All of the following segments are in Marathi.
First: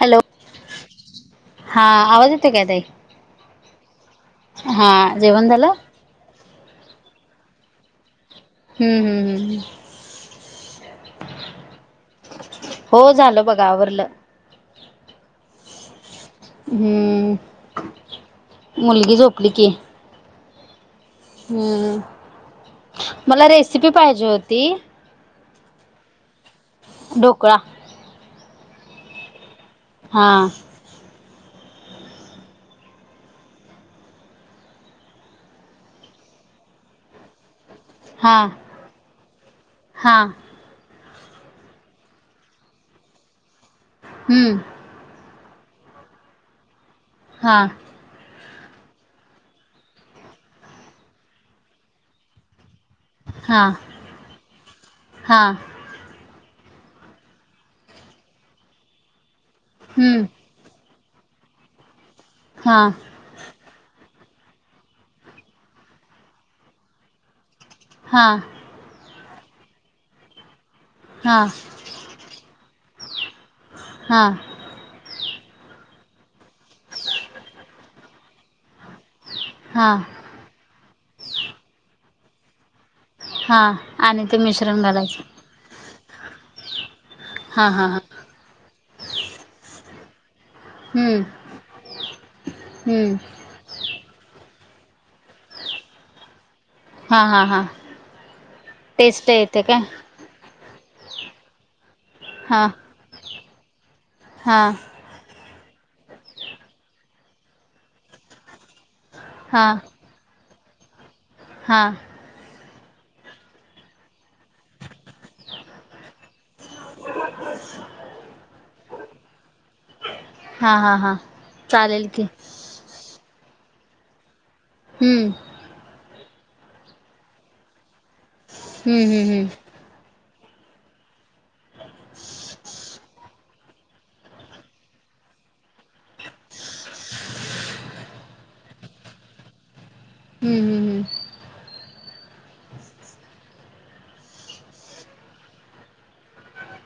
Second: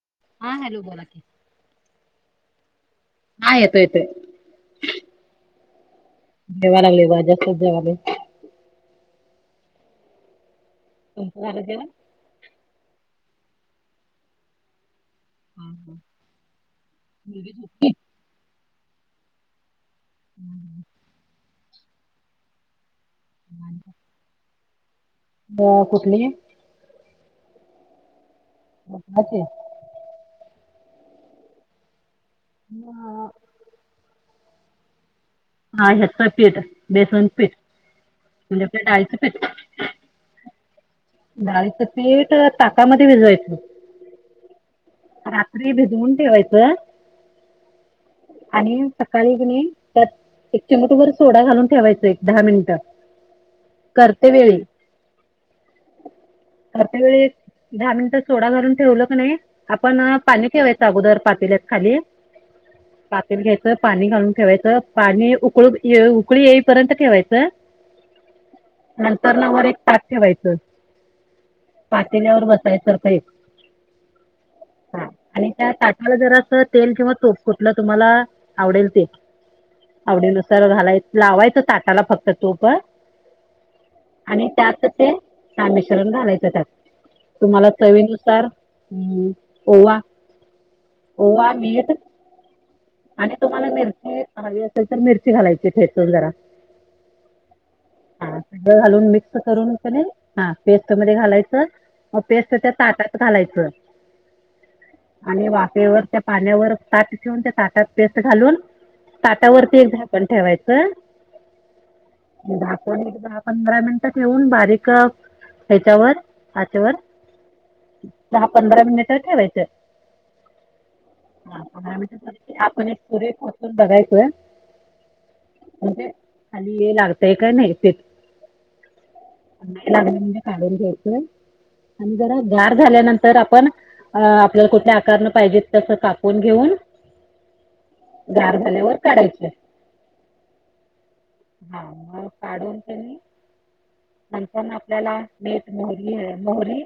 हॅलो! हा हॅलो बोला की. हा आवाज येतो काय ताई, हा येतोय येतोय हा जेवण झालं? जेवा लागलोय बघ, जस्टच जेवलोय. हम्म हम्म हम्म हम्म तुमचं झालं जेवण? हो झालं बघा आवरलं. हम्म हम्म हम्म, मुलगी झोपली की. [inaudible] हम्म, मला रेसिपी पाहिजे होती. अ कुठली? ढोकळा. [unintelligible] हा म हा हेच पीठ बेसन पीठ. हा म्हणजे आपलं डाळीच पीठ. हा डाळीचं पीठ ताकामध्ये भिजवायचं. हम्म रात्री भिजवून ठेवायचं. हा आणि सकाळी का नि एक चिमुटभर सोडा घालून ठेवायचं एक दहा मिनिटं. हा करतेवेळी. हा करतेवेळी, दहा मिनिटं सोडा घालून ठेवलं क नाही, आपण हम्म पाणी ठेवायचं अगोदर पातलेत खाली. हां. पातेला घ्यायचं पाणी घालून ठेवायचं पाणी उकळून उकळी येईपर्यंत ठेवायचं. हां. नंतर ना वर एक ताक ठेवायचं. हा पातिल्यावर बसायाचं असा एक हा हा आणि त्या ताटाला जर असं तेल किंवा तूप कुटलं तुम्हाला आवडेल ते हा. आवडीनुसार घालाय लावायचं ताटाला फक्त तूप हा आणि ते आणि मिश्रण त्यात ते घालायचं हा मिश्रण घालायचं त्यात. हा तुम्हाला हा हा चवीनुसार ओवा हम्म होवा मीठ हम्म आणि तुम्हाला मिरची हवी असेल तर मिरची घालायची ठेचून जरा हा हा हा ह सगळं घालून टेस्ट मिक्स येते करून काय त्याने हा पेस्ट मध्ये घालायचं पेस्ट त्या ताटात घालायचं. हां. आणि वाफेवर त्या पाण्यावर ताट ठेवून त्या ताटात पेस्ट घालून त्या वरती एक झाकण ठेवायचं. हां. दहा को दहा पंधरा मिनिटं ठेऊन बारीक ह्याच्यावर ताटवर दहा पंधरा मिनिट ठेवायचं. हा हा हा म्हण चालेल की आपण एक सुरे कोचून बघायचोय. हम्म. म्हणजे खाली ये लागतय काय नाही ते हम्म हम् हम्. ला म्हणजे काढून घ्यायचय आणि जरा जाड झाल्यानंतर आपण अ आपल्याला कुठल्या आकारने पाहिजेत तसं कापून घेऊन गार झाल्यावर काढायच हम्म हम्म हम्म हा मग काढून त्यांनी नंतर आपल्याला मीठ मोहरी मोहरी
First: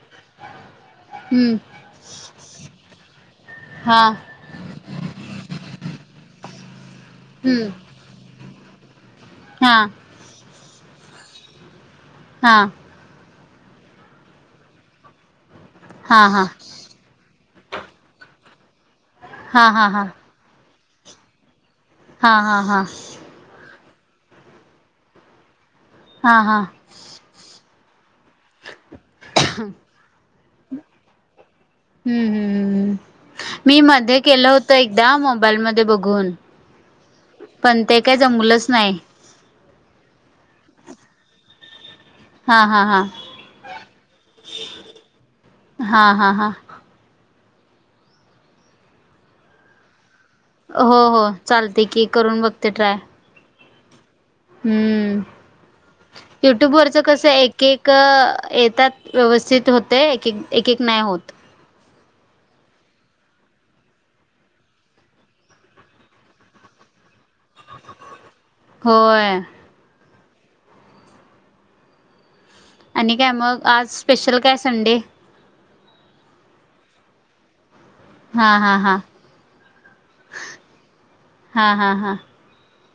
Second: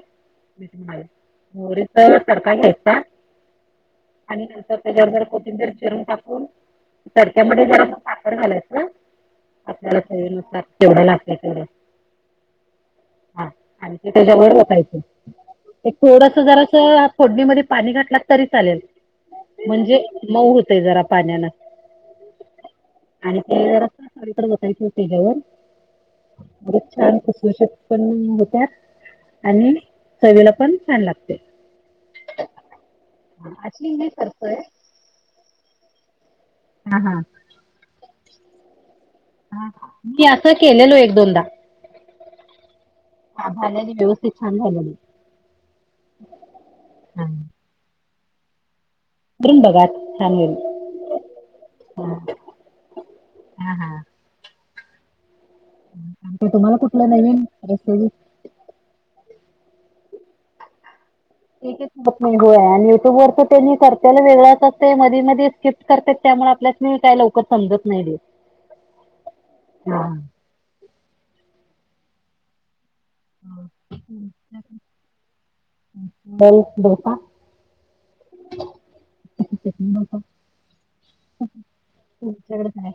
हम्म मोरी तर सारख घ्यायचा. हां. आणि नंतर त्याच्यावर जर कोथिंबर चिरून टाकून तडक्यामध्ये हम्म जरस आपनं साखर घालायच. हा आपल्याला स न तेवढं लागलं तेवढं [unintelligible] हा. त्याच्याब वातायच एक हा थोडस हा जरा फोडणीमध्ये पाणी घातला तरी चालेल हा हा हा म्हणजे मऊ होते जरा पाण्यान. हा हा हा. आणि ते रस्ता सकडे बसायचं त्याच्यावर हा हा. मग छान कसष पण होत्या आणि चवेला पण छान लागते. हम् हम. मी अशी मध्ये केलं करतोय होत एकदा मोबाईल मध्ये बघून हा हा. पण ते काही जमलंच नाही. मी असं केलेलो एक दोनदा हा हा हा. आतालेली व्यवस्थित छंद आहेली हा हा हा हा. बृंदवान हो हो चालते की करून बघते ट्राय हम हम हम्म आणखी युट्यूब तुम्हाला वरच कुठलं कसं नवीन एक एक रेसिपी येतात व्यवस्थित होते एक एक एक नाही होत एकच होय आणि युट्यूबवर तर त्यांनी करतेला वेगळंच असते मधी मध्ये स्किप्ट करते त्यामुळे आपल्यास मी काय ल समजत नाही होय देेत हा आणि काय मग आज स्पेशल काय संडे ब दोसा हा हा हा च्याक हा हा हा काय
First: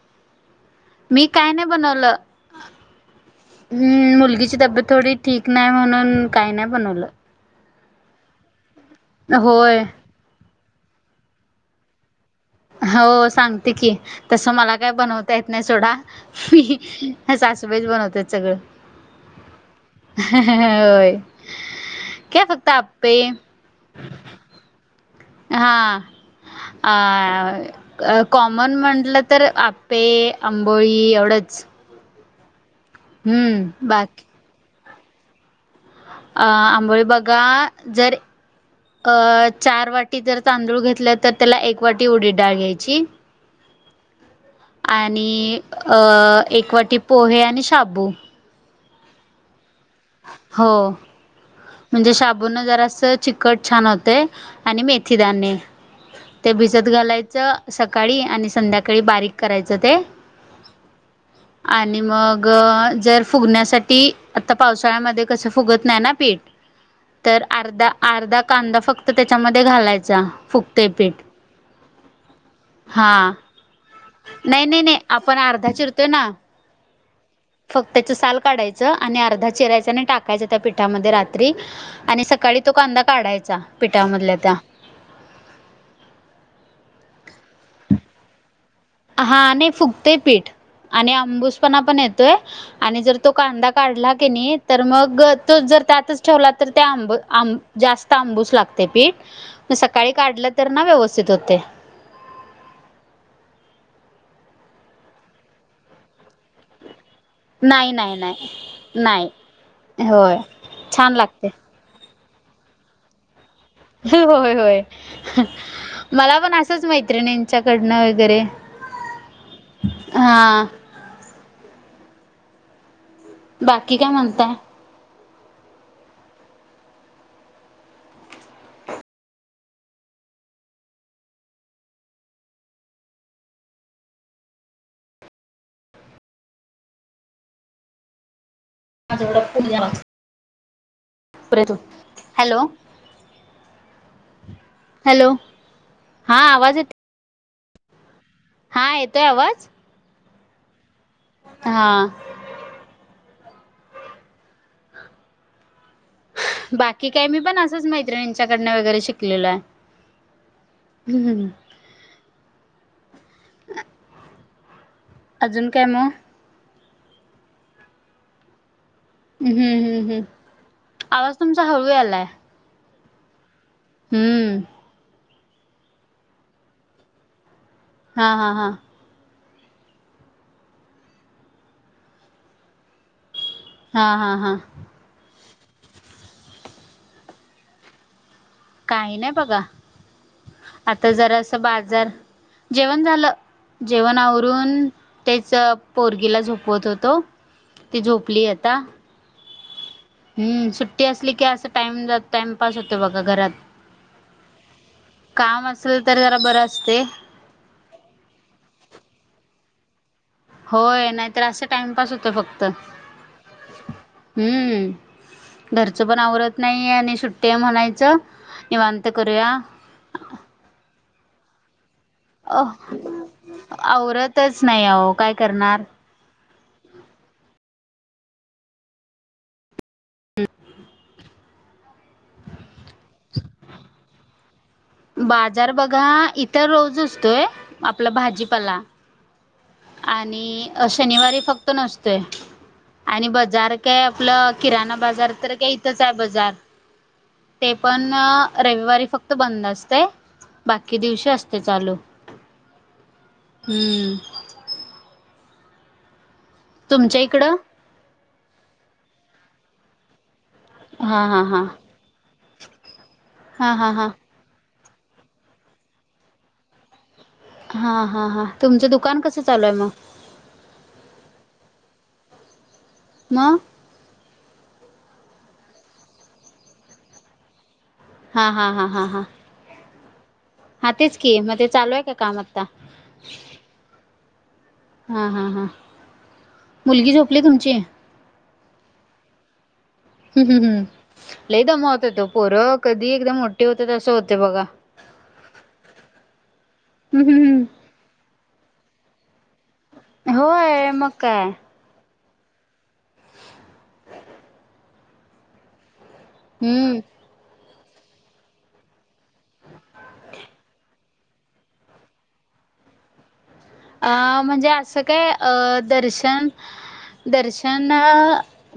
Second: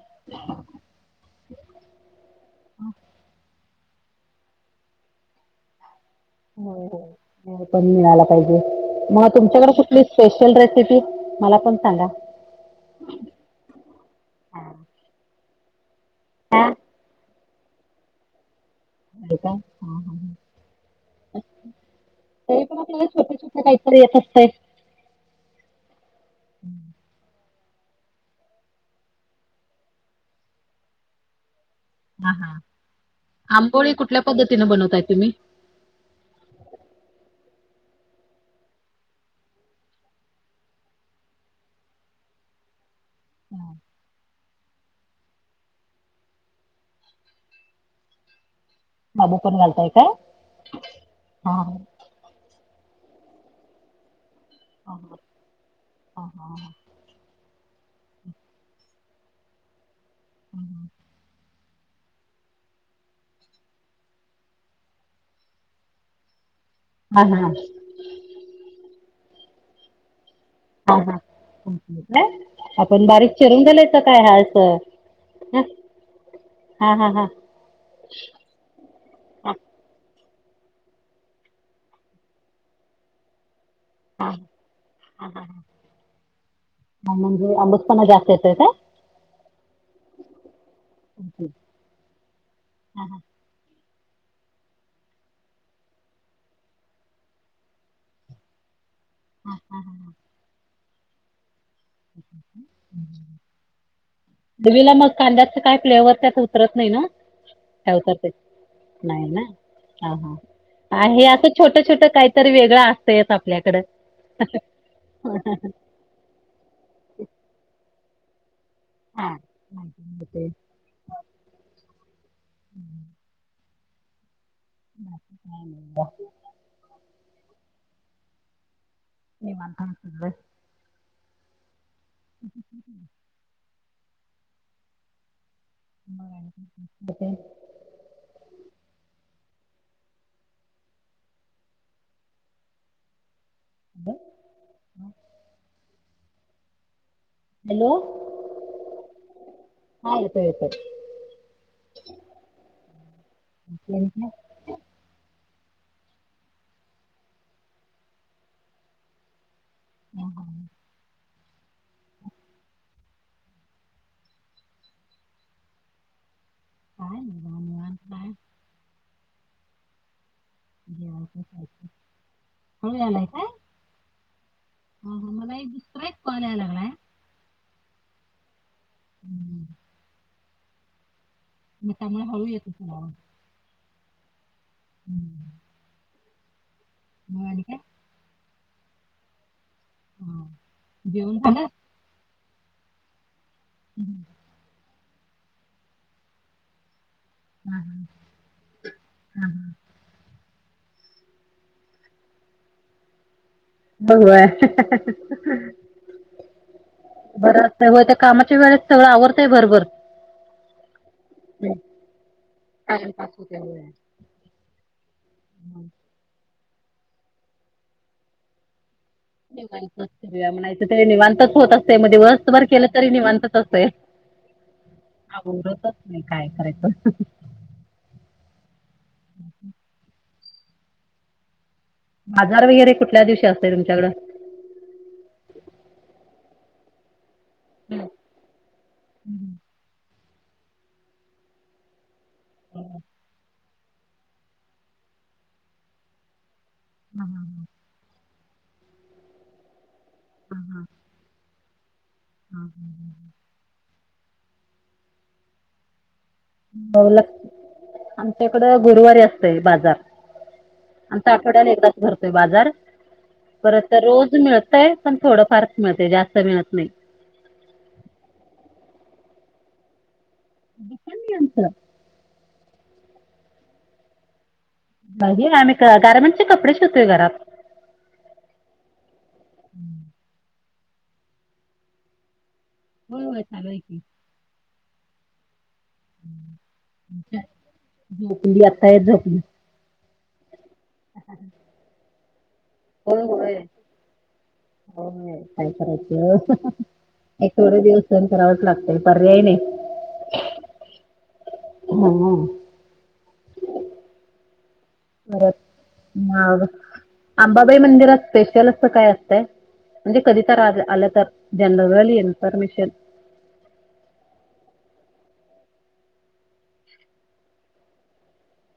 मी काय नाही बनवलं ् मुलगीची तब्येत थोडी ठीक नाही म्हणून काही नाही बनवलं हो पण मिळाला पाहिजे मग तुमच्याकडे होय कुठली स्पेशल रेसिपी मला पण सांगा हो सांगते की तसं मला काय बनवता येत नाही सोडा मी ह सासबाईज बनवते सगळं का होय काय ते फक्त पण आपल्याला आप्पे छोट्या छट काहीतरी येत असतय हां अ कॉमन म्हटलं तर आपे आंबोळी एवढंच हा हा हम्म आंबोळी कुठल्या बाकी पद्धतीने बनवताय तुम्ही अ आंबोळी बघा जर अ चार वाटी जर तांदूळ घेतलं तर त्याला एक वाटी उडी डाळ घ्यायची हम आणि एक वाटी पोहे आणि शाबू बाबू पण घालताय काय हो हां हां म्हणजे शबून जरा अस चिकट छान होते आणि हां मेथीदाने,, हां ते भिजत घालायचं. सकाळी आणि संध्याकाळी बारीक करायचं ते. आणि मग जर फुगण्यासाठी आता. पावसाळ्यामध्ये कस फुगत नाही ना पीठ,, हां तर हां अर्धाऽ अर्धा कांदा फक्त त्याच्यामध्ये घालायचा,,, फुगतय पीठ. हम काय आपण हा बारीक चिरून गेलायचं काय नाही नाही नाही आपण हालस अर्धा चिरतोय ना हा हा हा फक्त त्याच साल काढायचं आणि अर्धा चिरायच आणि टाकायचं त्या पिठामध्ये रात्री आणि सकाळी तो कांदा काढायचा पिठामधल्या त्या म्हणजे अंमूजपणा जास्त येतय का हा नाही फुकतय पीठ आणि ओके अंबुसपणा पण येतोय आणि जर तो त कांदा काढला की नाही,, तर मग तो जर त्यातच ठेवला,, तर त्या आंब आं जास्त आंबूस लागतोऽ ते पीठ,, म सकाळी काढलं तर ना व्यवस्थित होतय. दिवीला मग कांद्याच काय फ्लेवर त्यात उतरत नाही ना? नाही ठेवता नाही ते,, नाही नाही ना,, ह होय हा छान हे असं लागते छोटं, छोट काहीऽ तर वेगळं असतंयचआपल्याकड. होय होय,, मला पण असंच, मैत्रिणीच्याकडनं वगैरे. हा,, म तेऽ हा बाकी काय म्हणताय? ब का? म् अंतसय. त काय. [unintelligible] हॅलो हॅलो, हा आवाज येत हॅलो हा, येतोय आवाज? हा, येतोय-येतोय. हां. [unintelligible] बाकी काय, मी पण असंच मैत्रिणींच्याकडन वगैरे शिकलेलो आय. ह ह [inaudible] हम हम [inaudible] अजून काय मग? काय नाही [unintelligible] हम्म -हम्म -हम्म- हम्म. आवाज तुमचा हळू [unintelligible] यालाय हळू यालाय काय? हम्म... हा मला एक दुसरा एक कॉल याय लागलाय. हा- हा- हा. हम्म मग त्यामुळ हळू येत असलं आवाज. हा -हा -हा. हम्म. म काय? काही नाही बघा, आता जरासं बाजार, जेवण झालं. जेवण आवरून तेच पोरगीला झोपवत होतो, ती झोपली अ ता. हा -हा. हम्म, सुट्टी असली की असं टाइम जात -टाइमपास होतोय बघा घरात. [unintelligible] [inaudible] असल [unintelligible] तर जरा बरं असतय. बरं असतय व्हय त्या कामाच्या वेळेत सगळं आवरतयं भरभर. होय नाहीतर असं असतंय टाइमपास होतो फक्त. होय. [inaudible] हम्म... घरचं पण आवरत नाही, आणि सुट्टी हाय म्हणायचं निवांत करूया. [unintelligible] म्हणायचं तरी निवांतच होत असतय म दिवस अ दिवसभर केल तरी निवांतचं असतय. आवरतच नाही अहो काय करणार. आवरतच [unintelligible] नाही, काय करायच? [inaudible] बाजार वगैरे कुठल्या दिवशी असतोय तुमच्याकडं? बाजार बघा इथं रोज असतोय आपला भाजीपाला. आणि शनिवारी फक्त नसतोय, आणि बजार काय आपलं किराणा बाजार तर काय इथंच आहे बझार ते पण रविवारी फक्त बंद असतय, बाकी दिवशी असतय चालू. हा- हा-हा. हम्म हो तुमच्या इकडं [unintelligible] आमच्याकडं गुरुवारी असतय बाजार. हा आमचा हा हा आठवड्यात एकदाच भरतोय बाजार हा हा परत हा रोज मिळतय. पण थोडं फारच मिळतय जास्त मिळत नाही. हा -हा- हा. तुमचं दुकान कसं चालूय मग? दुकान नाही आमचं. म? ही [unintelligible] गारमेंटची कपडे शिवतोय घरात. हा -हा -हा -हा- हा. हा तेच की मग ते चालू हाय का काम आता? होय होय चालू आहे की. हा हा हा. मुलगी झोपली तुमची? झोपली. आताय झोपली. हम्म हम्म लयं दमवत्यात ओ पोर. कधी एकदा मोठी होत्यात अस होतय बघा. हो काय करायचं. हम्म हम्म एक हम्म थोडे दिवस सहन करावंच लागतय. पर्याय नाही. होय मग काय. हो हो परत मग हम्म अंबाबाई मंदिरात स्पेशल अस काय असत? म्हणजे कधी तर आज आलं तर. जनरल इन्फर्मेशन अ म्हणजे अस काय अ दर्शन दर्शन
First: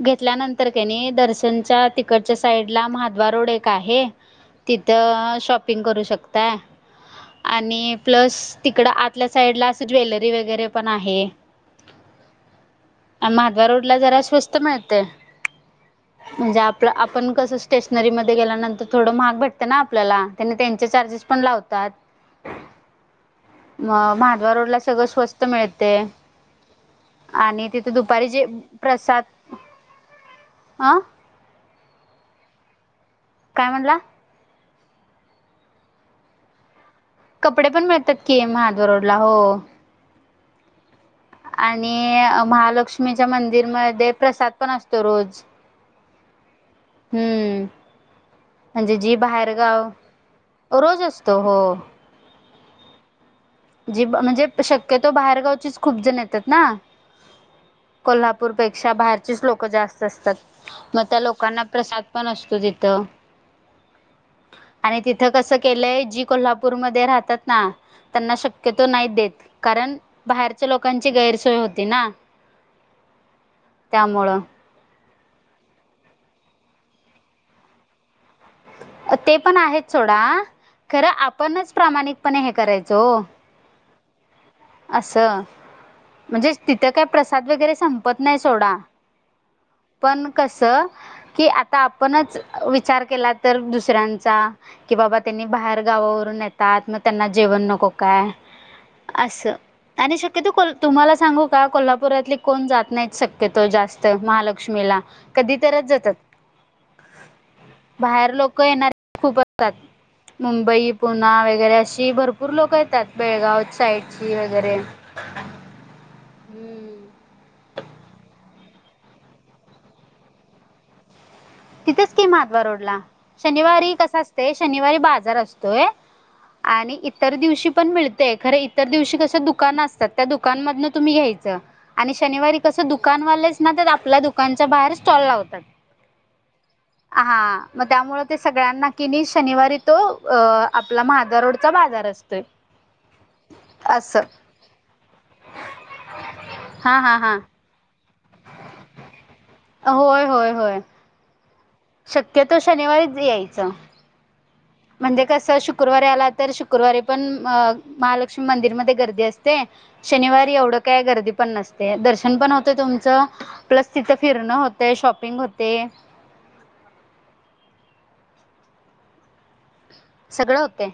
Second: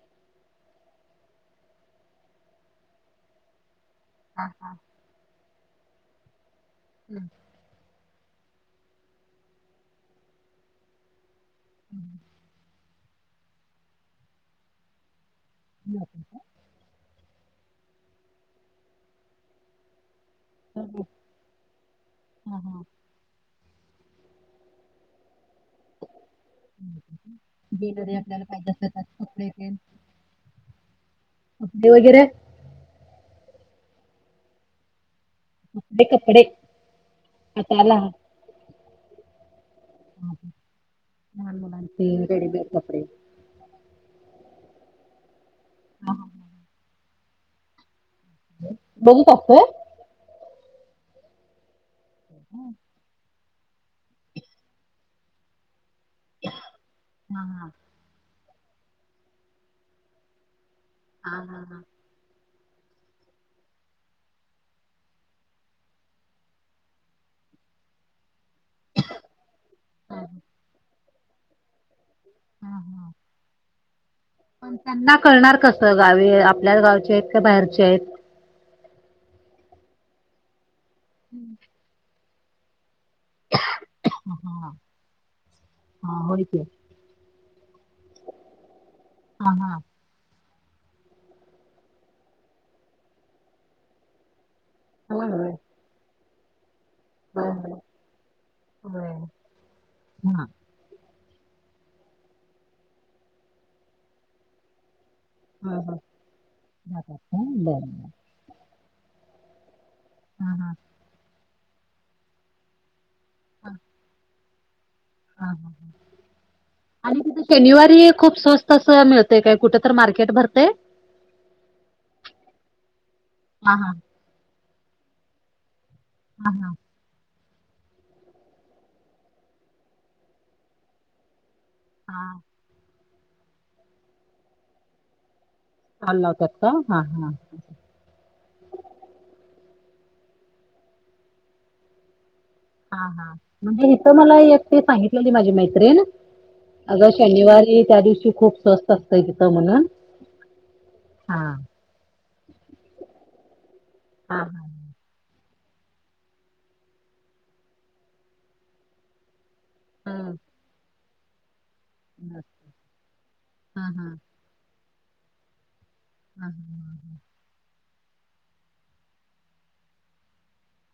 घेतल्यानंतर काय नाही, दर्शनच्या तिकडच्या साईडला महादवा रोड एक आहे. तिथं शॉपिंग करू शकताय. हम्म आणि प्लस तिकडं आतल्या साईडला असं ज्वेलरी वगैरे पण आहे. [inaudible] मागल्या रोडला जरा स्वस्त मिळतय. [unintelligible] म्हणजे आपलं आपण कसं स्टेशनरीमध्ये गेल्यानंतर थोडं महाग भेटतं ना आपल्याला. त्यांना त्यांचे चार्जेस पण लावतात. म माधवा रोडला सगळं स्वस्त मिळते. आणि तिथे दुपारी जे प्रसाद अं कपडे वगैरे काय म्हणला? कपडे कपडे कपडे आता पण लहान मिळतात की. महाद्वार रोडला हो. [unintelligible] लहान आणि मुलांचे रेडीमेड कपडे महालक्ष्मीच्या मंदिरमध्ये प्रसाद पण असतो रोज. [unintelligible] हम्म, म्हणजे जी बघू टाकतोय बाहेरगाव रोज असतो हो. [unintelligible] जी म्हणजे, शक्यतो बाहेरगावचीच खूप जण येतात ना. कोल्हापूरपेक्षा बाहेरचेच लोक जास्त असतात. मग त्या लोकांना प्रसाद पण असतो तिथ. आणि तिथ कस केलय. जी कोल्हापूरमध्ये राहतात ना त्यांना शक शक्यतो नाही देत. कारण बाहेरच्या लोकांची गैरसोय होती ना. हा हा त्यामुळं पण त्यांना कळणार कस गावी आपल्याच गावचे आहेत. का बाहेरचे आहेत. ते पण आहेत सोडा. खरं आपणच प्रामाणिकपणे हे करायच हो. ह हा अस म्हणजे तिथं काय प्रसाद वगैरे संपत नाही सोडा. हा हा पण कसं की आता आपणच विचार केला तर दुसऱ्यांचा कि बाबा त्यांनी बाहेर गावावरून आहेत. मग त्यांना जेवण नको काय अस. आणि शक्यतो को तुम्हाला सांगू का कोल्हापुरातली कोण जात नाही शक्यतो जास्त महालक्ष्मीला. कधी तरच जातात. बाहेर लोक येणारे खूप असतात. मुंबई, पुणा वगैरे अशी भरपूर लोक येतात. बेळगाव साईडची वगैरे. ह ह हम्म. ह आणि क शनिवारी खूप स्वस्त असं मिळतय काय कुठे तर मार्केट भरते. तिथेच कि मधवा रोडला शनिवारी कसा असते शनिवारी बाजार असतोय. आणि इ इतर दिवशी पण मिळतेय खरं इतर दिवशी कसं दुकान असतात त्या दुकानामधन तुम्ही घ्यायचं. आणि शनिवारी कसं दुकानवालेच ना तर आपल्या दुकानच्या बाहेर स्टॉल लावतात अल तर. आ हा. मग त्यामुळे ते सगळ्यांना किनी शनिवारी तो अ आपला म्हदा रोडचा बाजार असतोय. हा हा म्हणजे हथ असं मला एकट सांगितलेली माझी मैत्रीण. हा अग हा हा. शनिवारी त्या दिवशी खूप स्वस्त असतंय तिथं म्हण. होय होय होय. हा. शक्यतो शनिवारीच यायचं. हां हां. म्हणजे कसं शुक्रवारी आला तर शुक्रवारी पण महालक्ष्मी मंदिरमध्ये गर्दी असते. ते शनिवारी एवढं काय गर्दी. पण नसते दर्शन पण होते तुमचं प्लस तिथे फिरणं होत शॉपिंग होते. ह ह. सगळं होते.